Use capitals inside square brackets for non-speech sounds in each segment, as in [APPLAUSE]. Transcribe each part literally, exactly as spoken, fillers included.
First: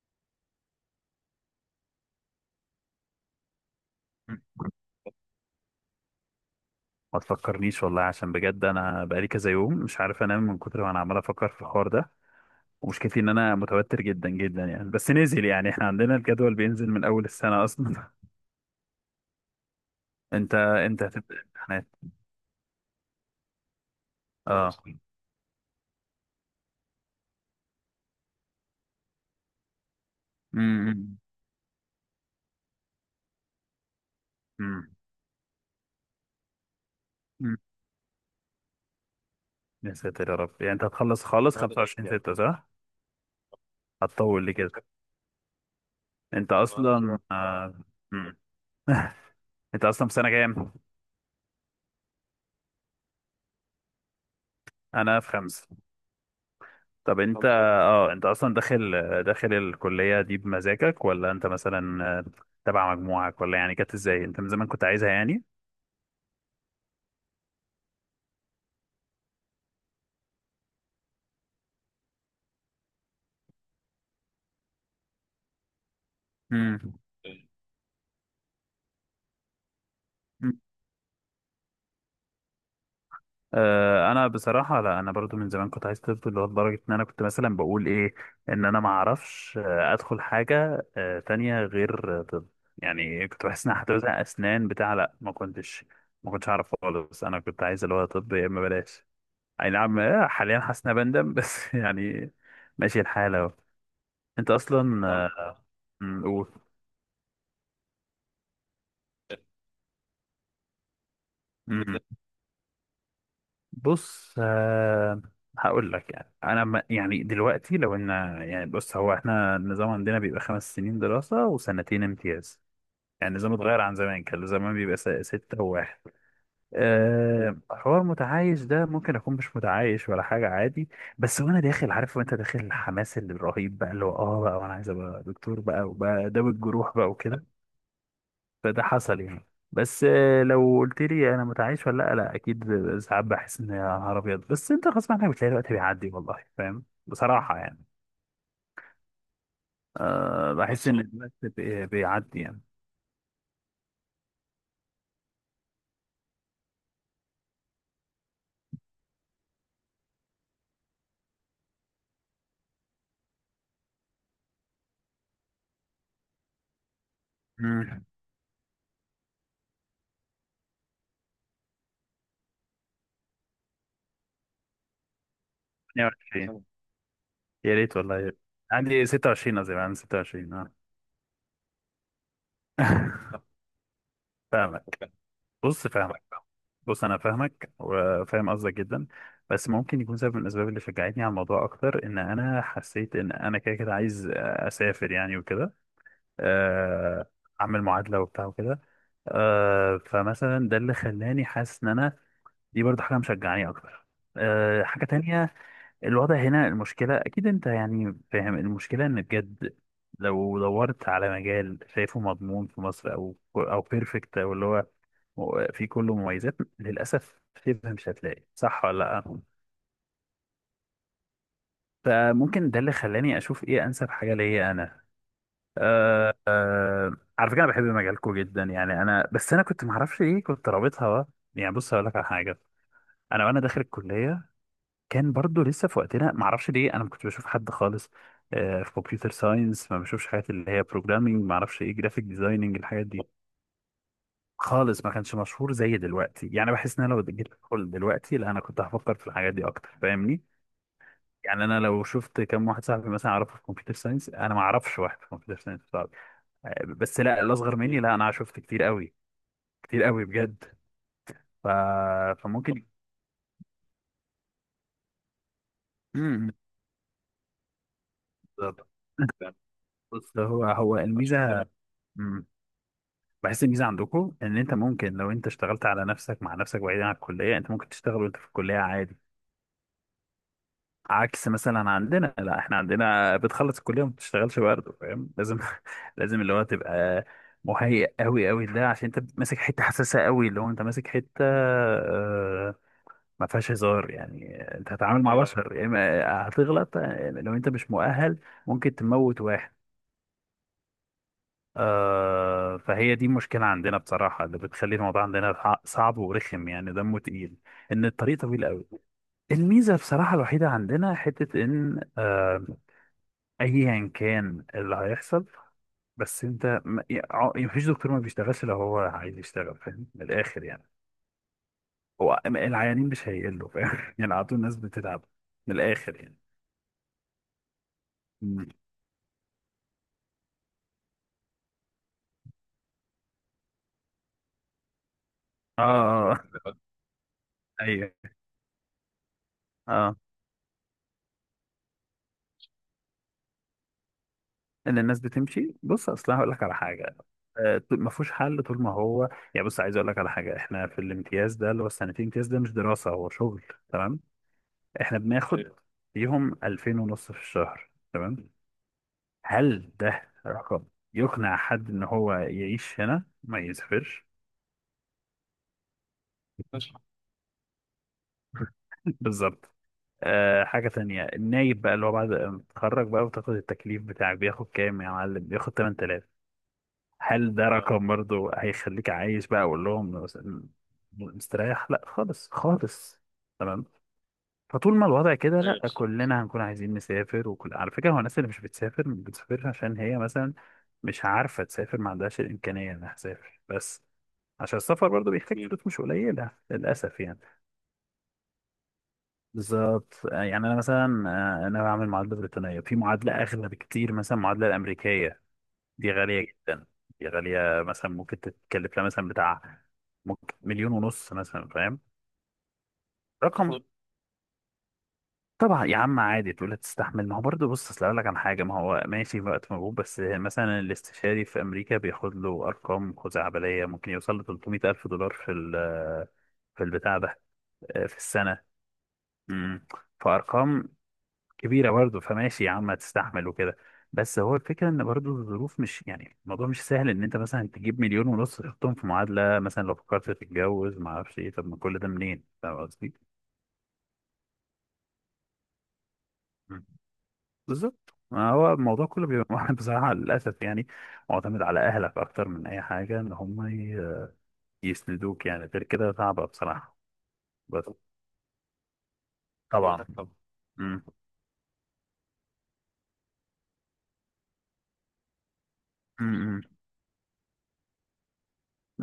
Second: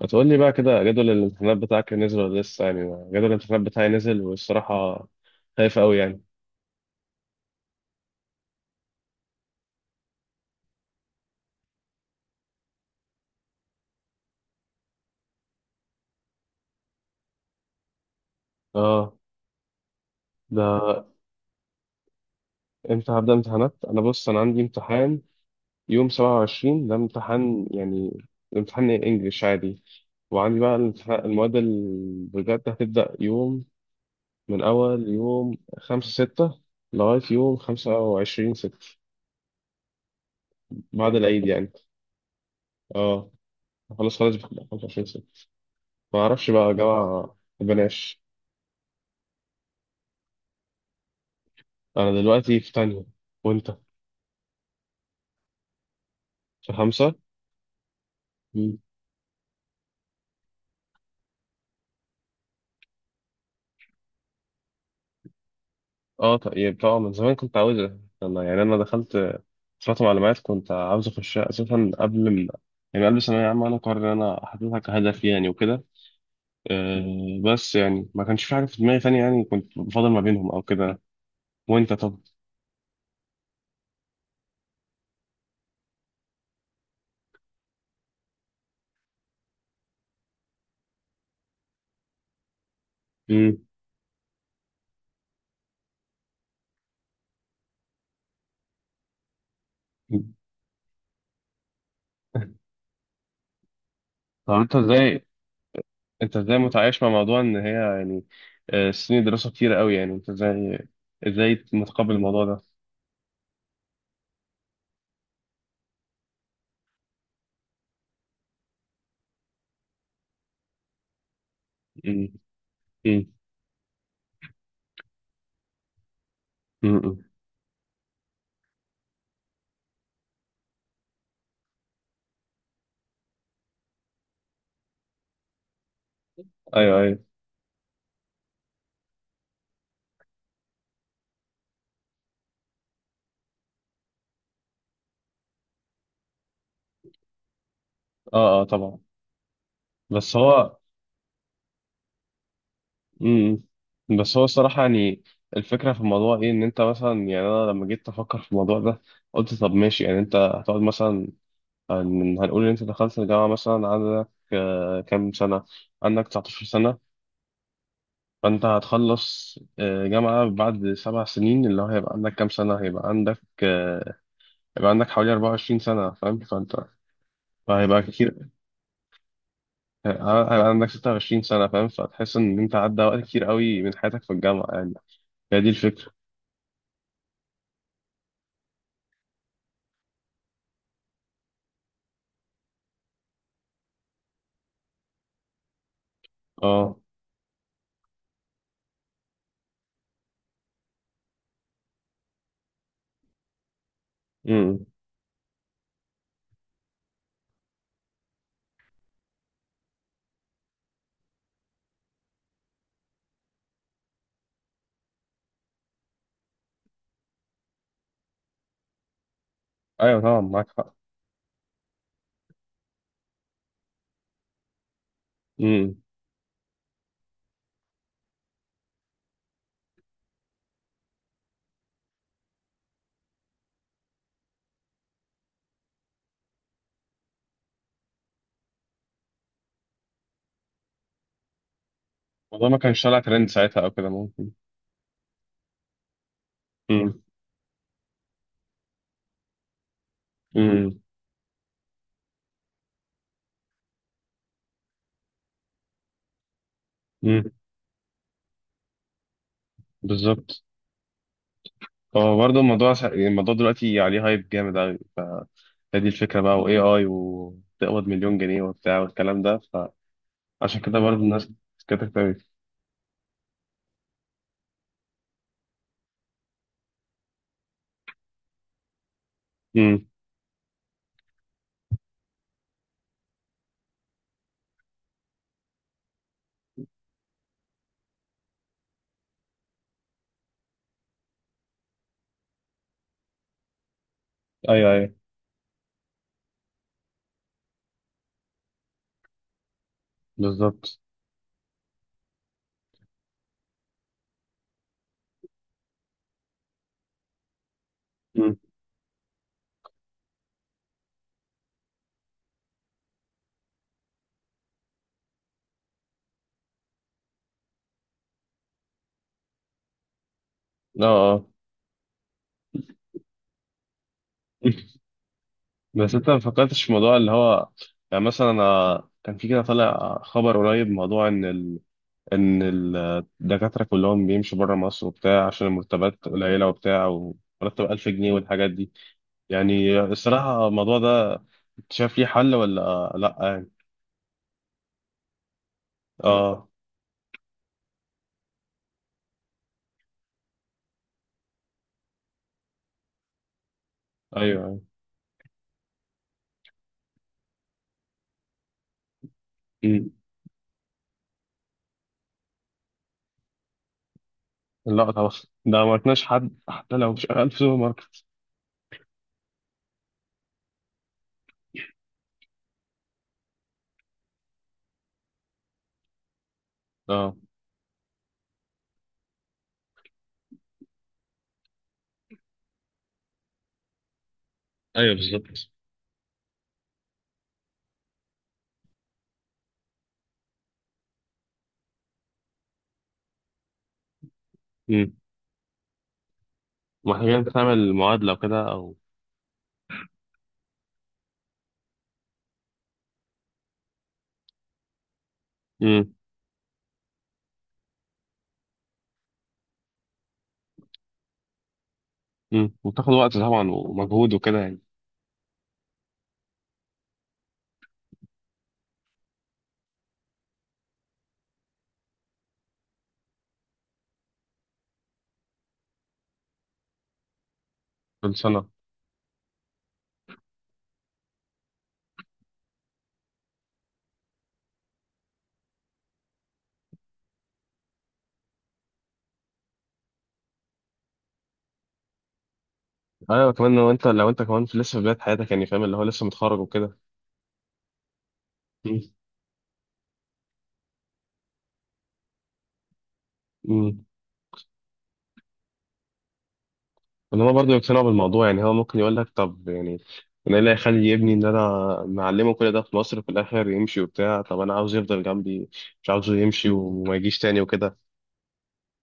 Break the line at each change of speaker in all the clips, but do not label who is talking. ما تقول لي بقى كده، جدول الامتحانات بتاعك نزل ولا لسه يعني؟ جدول الامتحانات بتاعي نزل، والصراحة خايف قوي يعني.
ما تفكرنيش والله. عشان بجد، انا بقالي كذا يوم مش عارف انام من كتر ما انا عمال افكر في الحوار ده. ومشكلتي ان انا متوتر جدا جدا يعني، بس نزل. يعني احنا عندنا الجدول بينزل من اول السنة اصلا.
اه.
[LAUGHS] انت انت
ده
هتبدأ امتحانات؟
امتى هبدأ امتحانات؟ انا بص انا عندي
اه. [LAUGHS]
امتحان يوم سبعة وعشرين، ده امتحان، يعني امتحان انجليش عادي. وعندي بقى
امم.
الامتحان، المواد اللي بجد هتبدأ يوم، من
امم.
اول يوم خمسة ستة لغاية يوم
أمم.
خمسة وعشرين ستة،
يا ساتر يا رب، يعني انت
بعد
هتخلص
العيد
خالص
يعني.
خمسة وعشرين ستة صح؟
اه، خلاص خلاص.
هتطول لي كده.
خمسة وعشرين ستة. ما اعرفش
انت
بقى،
اصلا
جامعة
آه.
بلاش.
أمم. انت اصلا في سنة كام؟
انا دلوقتي في تانية، وانت؟
انا في خمسة.
في خمسة.
طب انت طب اه انت اصلا
مم.
داخل؟ داخل الكلية دي بمزاجك ولا انت مثلا آه، تبع مجموعك، ولا يعني كانت ازاي؟ انت من زمان كنت عايزها يعني؟
اه، طيب طبعا، من زمان كنت عاوز. انا يعني انا دخلت فترة معلومات، كنت عاوز اخشها اساسا قبل ال... يعني قبل ثانوية عامة، انا قرر ان انا حاططها كهدف يعني وكده.
امم.
أه، بس يعني ما كانش في حاجة في دماغي تانية، يعني كنت بفضل ما بينهم او كده. وانت طب؟
آه، انا بصراحه لا، انا برضو من زمان كنت عايز طب، اللي هو لدرجه ان انا كنت مثلا بقول ايه، ان انا ما اعرفش آه، ادخل حاجه آه، تانية غير آه، طب. يعني كنت
مم.
بحس ان أنا هتوزع اسنان بتاع. لا، ما كنتش ما كنتش اعرف خالص. انا كنت عايز اللي هو طب يا اما بلاش. اي نعم. آه،
[LAUGHS]
حاليا حاسس إن أنا بندم [LAUGHS] بس يعني ماشي الحال اهو. انت
طب انت
اصلا اه
ازاي
آه، مم،
انت
قول.
ازاي متعايش مع موضوع ان هي، يعني آه، سنين دراسة كتيرة قوي يعني، انت ازاي ازاي
مم. بت-
متقبل الموضوع ده؟
بص. آه، هقول لك. يعني انا ما- يعني دلوقتي لو ان، يعني بص، هو احنا النظام عندنا بيبقى خمس سنين دراسة وسنتين
مم.
امتياز.
مم.
يعني النظام اتغير عن زمان، كان زمان بيبقى س- ستة وواحد.
مم.
أه حوار متعايش ده ممكن أكون مش متعايش ولا حاجة، عادي. بس وأنا داخل عارف، وأنت داخل الحماس اللي الرهيب بقى، اللي هو آه بقى وأنا عايز أبقى دكتور بقى وبقى داوي الجروح
ايوه
بقى،
ايوه.
فده حصل يعني. بس آه، لو قلت لي انا متعايش ولا لا، لا اكيد. ساعات بحس ان يا نهار ابيض، بس انت غصب عنك بتلاقي الوقت بيعدي. والله فاهم بصراحه يعني.
اه اه طبعا. بس
أه
هو
بحس ان أصلا الوقت بي- بيعدي يعني.
امم بس هو الصراحة يعني، الفكرة في الموضوع ايه؟ ان انت مثلا، يعني انا لما جيت افكر في الموضوع ده قلت طب ماشي، يعني انت هتقعد مثلا، هن- هنقول ان انت دخلت الجامعة مثلا، عندك آه، كام سنة، عندك تسعتاشر سنة.
امم.
فانت هتخلص آه، جامعة بعد سبع سنين، اللي هو هيبقى عندك كام سنة؟ هيبقى عندك آه، هيبقى عندك حوالي اربعة وعشرين سنة، فاهم؟
اتنين وعشرين طبعا.
فانت
يا ريت
فهيبقى
والله.
كتير،
عندي ستة وعشرين، قصدي عندي ستة وعشرين
هيبقى
اه.
عندك ستة وعشرين سنة، فاهم؟ فتحس إن أنت عدى وقت كتير
[LAUGHS]
قوي من حياتك في الجامعة يعني.
فاهمك.
هي دي
بص،
الفكرة.
فاهمك. بص انا فاهمك وفاهم قصدك جدا. بس ممكن يكون سبب من الاسباب اللي شجعتني على الموضوع اكتر، ان انا حسيت ان انا كده كده عايز اسافر يعني وكده.
اه.
آه، اعمل معادله وبتاع وكده. آه، فمثلا ده اللي خلاني حاسس ان انا دي برضه حاجه مشجعاني اكتر. آه،
امم.
حاجه تانية، الوضع هنا. المشكله اكيد انت يعني فاهم المشكله، ان بجد لو دورت على مجال شايفه مضمون في مصر، او او بيرفكت، او اللي هو في كله مميزات، للاسف شبه مش هتلاقي. صح ولا لا؟
ايوه طبعا، معاك حق.
فممكن ده اللي خلاني اشوف ايه انسب حاجه ليا انا.
امم.
آه آه على فكره، انا بحب مجالكم جدا يعني. انا بس انا كنت معرفش ليه كنت رابطها بقى. يعني بص هقول لك على حاجه. انا وانا داخل الكليه كان برضو لسه في وقتنا، معرفش ليه انا ما كنتش بشوف حد خالص آه في كمبيوتر ساينس. ما بشوفش حاجات اللي هي بروجرامينج، ما اعرفش ايه، جرافيك
والله
ديزايننج
ما كانش
الحاجات
طالع
دي.
ترند ساعتها او كده، ممكن.
خالص ما كانش مشهور زي دلوقتي. يعني بحس ان انا
امم.
لو جيت ادخل دلوقتي، لا انا كنت هفكر في الحاجات دي اكتر، فاهمني؟
امم.
يعني انا لو شفت كم واحد صاحبي مثلا اعرفه في كمبيوتر ساينس. انا ما اعرفش واحد في كمبيوتر ساينس، بس لا
امم.
الاصغر مني، لا انا شفت كتير قوي، كتير قوي
بالظبط.
بجد. ف...
هو برضه
فممكن.
الموضوع سا... يعني الموضوع دلوقتي عليه هايب جامد قوي، ف هي دي الفكرة
امم.
بقى، واي اي، وتقبض مليون جنيه
بالظبط.
وبتاع والكلام ده.
بص، هو
فعشان كده
هو
برضه الناس
الميزه.
كتبت قوي.
امم. بحس الميزه عندكم ان انت ممكن لو انت اشتغلت على نفسك، مع نفسك، بعيدا عن الكليه، انت ممكن تشتغل وانت في الكليه عادي.
امم.
عكس مثلا عندنا، لا احنا عندنا بتخلص الكليه وما بتشتغلش برضه، فاهم؟ لازم [LAUGHS] لازم اللي هو تبقى مهيئ قوي قوي، ده عشان انت ماسك حته حساسه قوي، اللي هو انت ماسك حته آه، ما فيهاش هزار يعني.
ايوه
انت
ايوه.
هتتعامل مع بشر، يا اما هتغلط. لو انت مش مؤهل ممكن تموت واحد.
بالظبط.
آه فهي دي مشكلة عندنا بصراحة، اللي بتخلي الموضوع عندنا ح- صعب ورخم، يعني دمه تقيل، ان الطريق
امم.
طويل قوي. الميزة بصراحة الوحيدة عندنا حتة، ان آه ايا كان اللي هيحصل، بس انت ما يع- مفيش دكتور ما بيشتغلش لو هو عايز يشتغل، فاهم؟ من الاخر يعني،
اه اه.
هو العيانين مش هيقلوا، فاهم [LAUGHS] يعني، على طول الناس
[LAUGHS]
بتتعب، من
بس
الاخر
انت
يعني.
ما فكرتش في موضوع اللي هو، يعني مثلا انا كان في كده طالع خبر قريب، موضوع ان ان الدكاتره كلهم بيمشوا بره مصر وبتاع، عشان
اه،
المرتبات
آه، آه.
قليله وبتاع، ومرتب 1000
ايوه،
جنيه والحاجات دي. يعني
اه.
الصراحه الموضوع ده، انت شايف ليه حل ولا لا يعني؟
ان الناس بتمشي، بص اصل أنا هقول لك
اه.
على حاجه. آه، طول- ما فيهوش حل طول ما هو، يعني بص عايز اقول لك على حاجه، احنا في الامتياز ده اللي هو السنتين امتياز ده مش دراسه، هو شغل، تمام؟
ايوه أيوة.
احنا بناخد ايوه فيهم ألفين ونص في الشهر. تمام؟ هل
مم.
ده رقم يقنع حد ان هو يعيش هنا ما يسافرش؟
لا طبعا، ده ما عرفناش حد حتى لو شغال في سوبر ماركت.
[LAUGHS] بالظبط. أه حاجة تانية، النايب بقى اللي هو بعد ما تتخرج بقى وتاخد التكليف بتاعك، بياخد كام يا معلم؟ بياخد ثمانية آلاف.
اه،
هل ده رقم برضه هيخليك عايش بقى؟ اقول لهم مس- مستريح؟ لا خالص خالص. تمام. فطول ما
ايوه
الوضع كده،
بالظبط.
لا كلنا هنكون عايزين نسافر. وكل على فكره، هو الناس اللي مش بتسافر مش بتسافرش عشان هي مثلا مش عارفه تسافر، ما عندهاش الامكانيه انها تسافر. بس عشان السفر
امم.
برضه بيحتاج فلوس مش قليله للاسف يعني.
محتاجين تعمل معادله وكده او...
بالظبط. آه، يعني انا مثلا آه، انا بعمل معادله بريطانيه. في معادله اغلى بكتير، مثلا المعادله الامريكيه دي
امم.
غالية جدا. دي غالية، مثلا ممكن تتكلف لها مثلا بتاع، ممكن مليون ونص مثلا، فاهم؟
امم وتاخد وقت طبعا
رقم.
ومجهود وكده يعني.
طبعا يا عم عادي، تقول هتستحمل. ما هو برضه بص اصل اقول لك عن حاجة، ما هو ماشي وقت مجهود، بس مثلا الاستشاري في امريكا بياخد له ارقام خزعبلية، ممكن يوصل ل ثلاثمية الف دولار في ال- في البتاع ده، آه، في
كل
السنة.
سنه.
امم. فارقام كبيرة برضه، فماشي يا عم هتستحمل وكده. بس هو الفكرة ان برضه الظروف مش يعني الموضوع مش سهل، ان انت مثلا تجيب مليون ونص تحطهم في معادلة مثلا. لو فكرت تتجوز، ما اعرفش ايه، طب ما كل ده منين، فاهم قصدي؟
ايوه، كمان لو انت لو انت كمان في لسه في بدايه حياتك يعني، فاهم؟ اللي هو لسه متخرج
مم.
وكده.
بالظبط. ما هو
مم.
الموضوع كله بيبقى [LAUGHS] بصراحة للأسف يعني معتمد على أهلك أكتر من أي حاجة، إن هم
مم.
ي- يسندوك، يعني غير كده صعبة بصراحة.
ان هو برضه
بس
يقتنعوا بالموضوع، يعني هو ممكن يقول لك طب يعني،
طبعا.
انا ايه اللي
مم.
هيخلي ابني ان انا معلمه كل ده في مصر في الاخر يمشي وبتاع؟ طب انا عاوزه يفضل جنبي، مش عاوزه
مم.
يمشي وما يجيش تاني وكده.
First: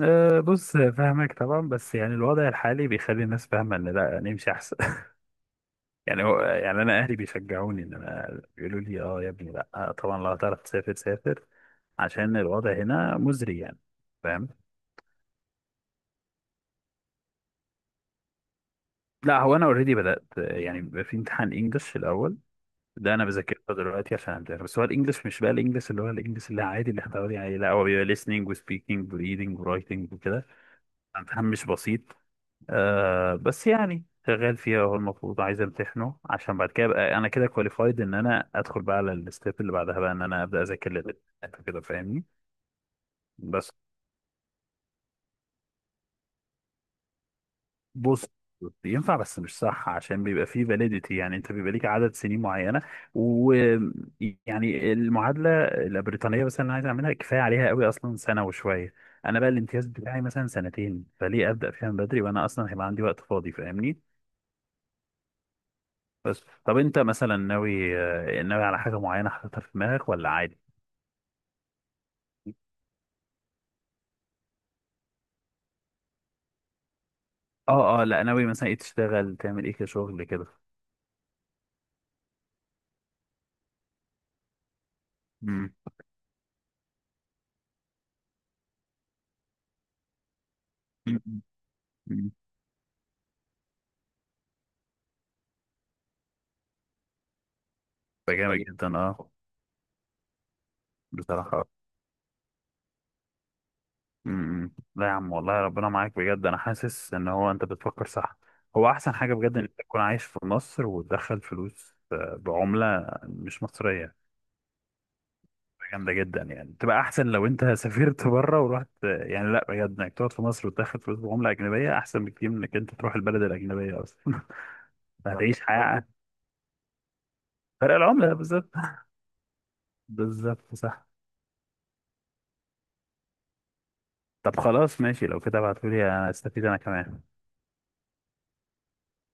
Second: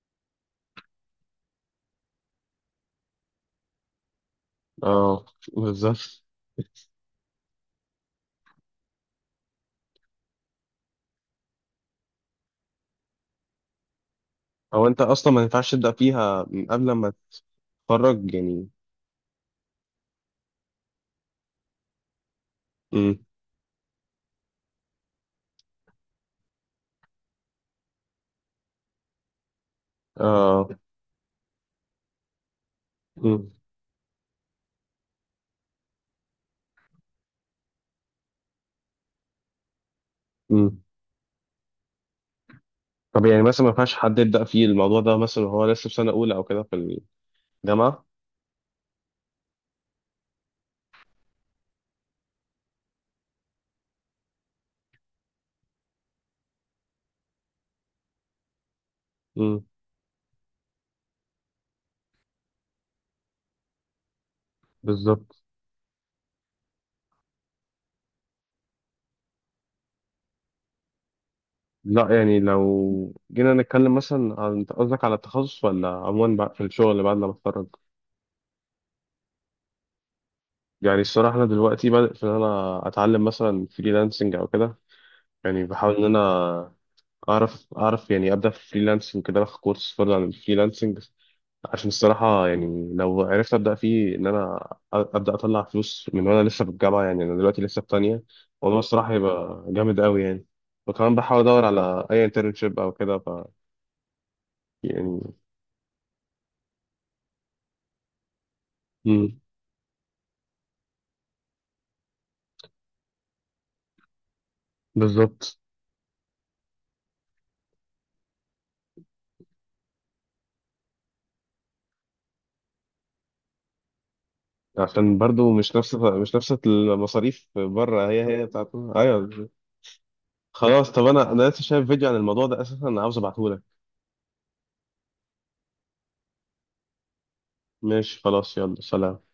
أه بص فاهمك طبعا، بس يعني الوضع الحالي بيخلي الناس فاهمة إن لا نمشي أحسن.
اه. بالظبط.
يعني هو، يعني انا اهلي بيشجعوني، ان انا بيقولوا لي اه يا ابني لا طبعا لو هتعرف تسافر سافر، عشان الوضع هنا مزري يعني، فاهم؟
او انت اصلا ما ينفعش تبدا فيها من قبل ما تتخرج يعني؟
لا هو انا اوريدي بدات يعني، بيبقى في امتحان انجلش الاول، ده
امم.
انا بذاكره دلوقتي عشان امتحن. بس هو الانجلش مش بقى الانجلش، اللي هو الانجلش اللي عادي اللي احنا متعودين عليه، لا هو بيبقى listening و speaking و reading و writing وكده.
اه.
امتحان مش بسيط. آه
امم.
بس يعني شغال فيها، هو المفروض عايز امتحنه عشان بعد كده ابقى انا كده كواليفايد، ان انا ادخل بقى على الستيب اللي بعدها بقى، ان انا ابدا
امم.
اذاكر للامتحان كده، فاهمني؟
طب يعني مثلا ما
بس
ينفعش حد يبدا فيه الموضوع ده مثلا وهو لسه في سنه اولى او كده في الجامعه؟
بص، ينفع بس مش صح، عشان بيبقى فيه فاليديتي، يعني انت بيبقى ليك عدد سنين معينه. ويعني المعادله البريطانيه مثلا انا عايز اعملها، كفايه عليها قوي اصلا سنه وشويه. انا بقى
امم.
الامتياز بتاعي مثلا سنتين، فليه ابدا فيها من بدري وانا اصلا هيبقى عندي وقت فاضي، فاهمني؟
بالظبط.
بس طب انت مثلا ناوي آه، ناوي على حاجه معينه حاططها في دماغك ولا عادي؟
لا، يعني لو جينا نتكلم مثلا عن، انت قصدك على التخصص ولا عموما بقى في الشغل بعد ما اتخرج؟
اه اه لا، ناوي مثلا ايه، تشتغل تعمل ايه كشغل كده؟
يعني الصراحه انا دلوقتي بدات ان انا اتعلم مثلا فريلانسنج او كده. يعني
امم.
بحاول ان انا اعرف اعرف يعني ابدا في الفريلانسنج كده، اخد كورس فرض عن الفريلانسنج.
مم.
عشان
مم.
الصراحه يعني لو عرفت ابدا فيه، ان انا ابدا اطلع فلوس من وانا لسه في الجامعه، يعني انا دلوقتي لسه في تانية.
ده جامد طيب
الموضوع
جدا
الصراحه
اه.
هيبقى جامد قوي يعني. وكمان بحاول
بصراحه.
ادور على اي انترنشيب او كده، ف
امم، لا يا
يعني.
عم والله ربنا معاك بجد، انا حاسس ان هو انت بتفكر صح. هو احسن حاجه
مم.
بجد ان انت تكون عايش في مصر وتدخل فلوس آه، بعمله مش مصريه.
بالظبط.
جامدة جدا يعني، تبقى أحسن لو أنت سافرت بره ورحت يعني. لا بجد، إنك تقعد في مصر وتاخد فلوس بعملة أجنبية أحسن بكتير من إنك أنت تروح البلد الأجنبية أصلا.
عشان
[LAUGHS]
برضو
هتعيش
مش نفس
حياة.
مش نفس المصاريف
فرق
بره، هي
العملة
هي
بالظبط.
بتاعتنا، ايوه.
بالظبط
خلاص، طب
صح.
انا انا لسه شايف فيديو عن الموضوع ده اساسا، انا عاوز ابعته لك.
طب خلاص ماشي لو كده ابعتولي، أستفيد أنا كمان.
ماشي، خلاص، يلا سلام.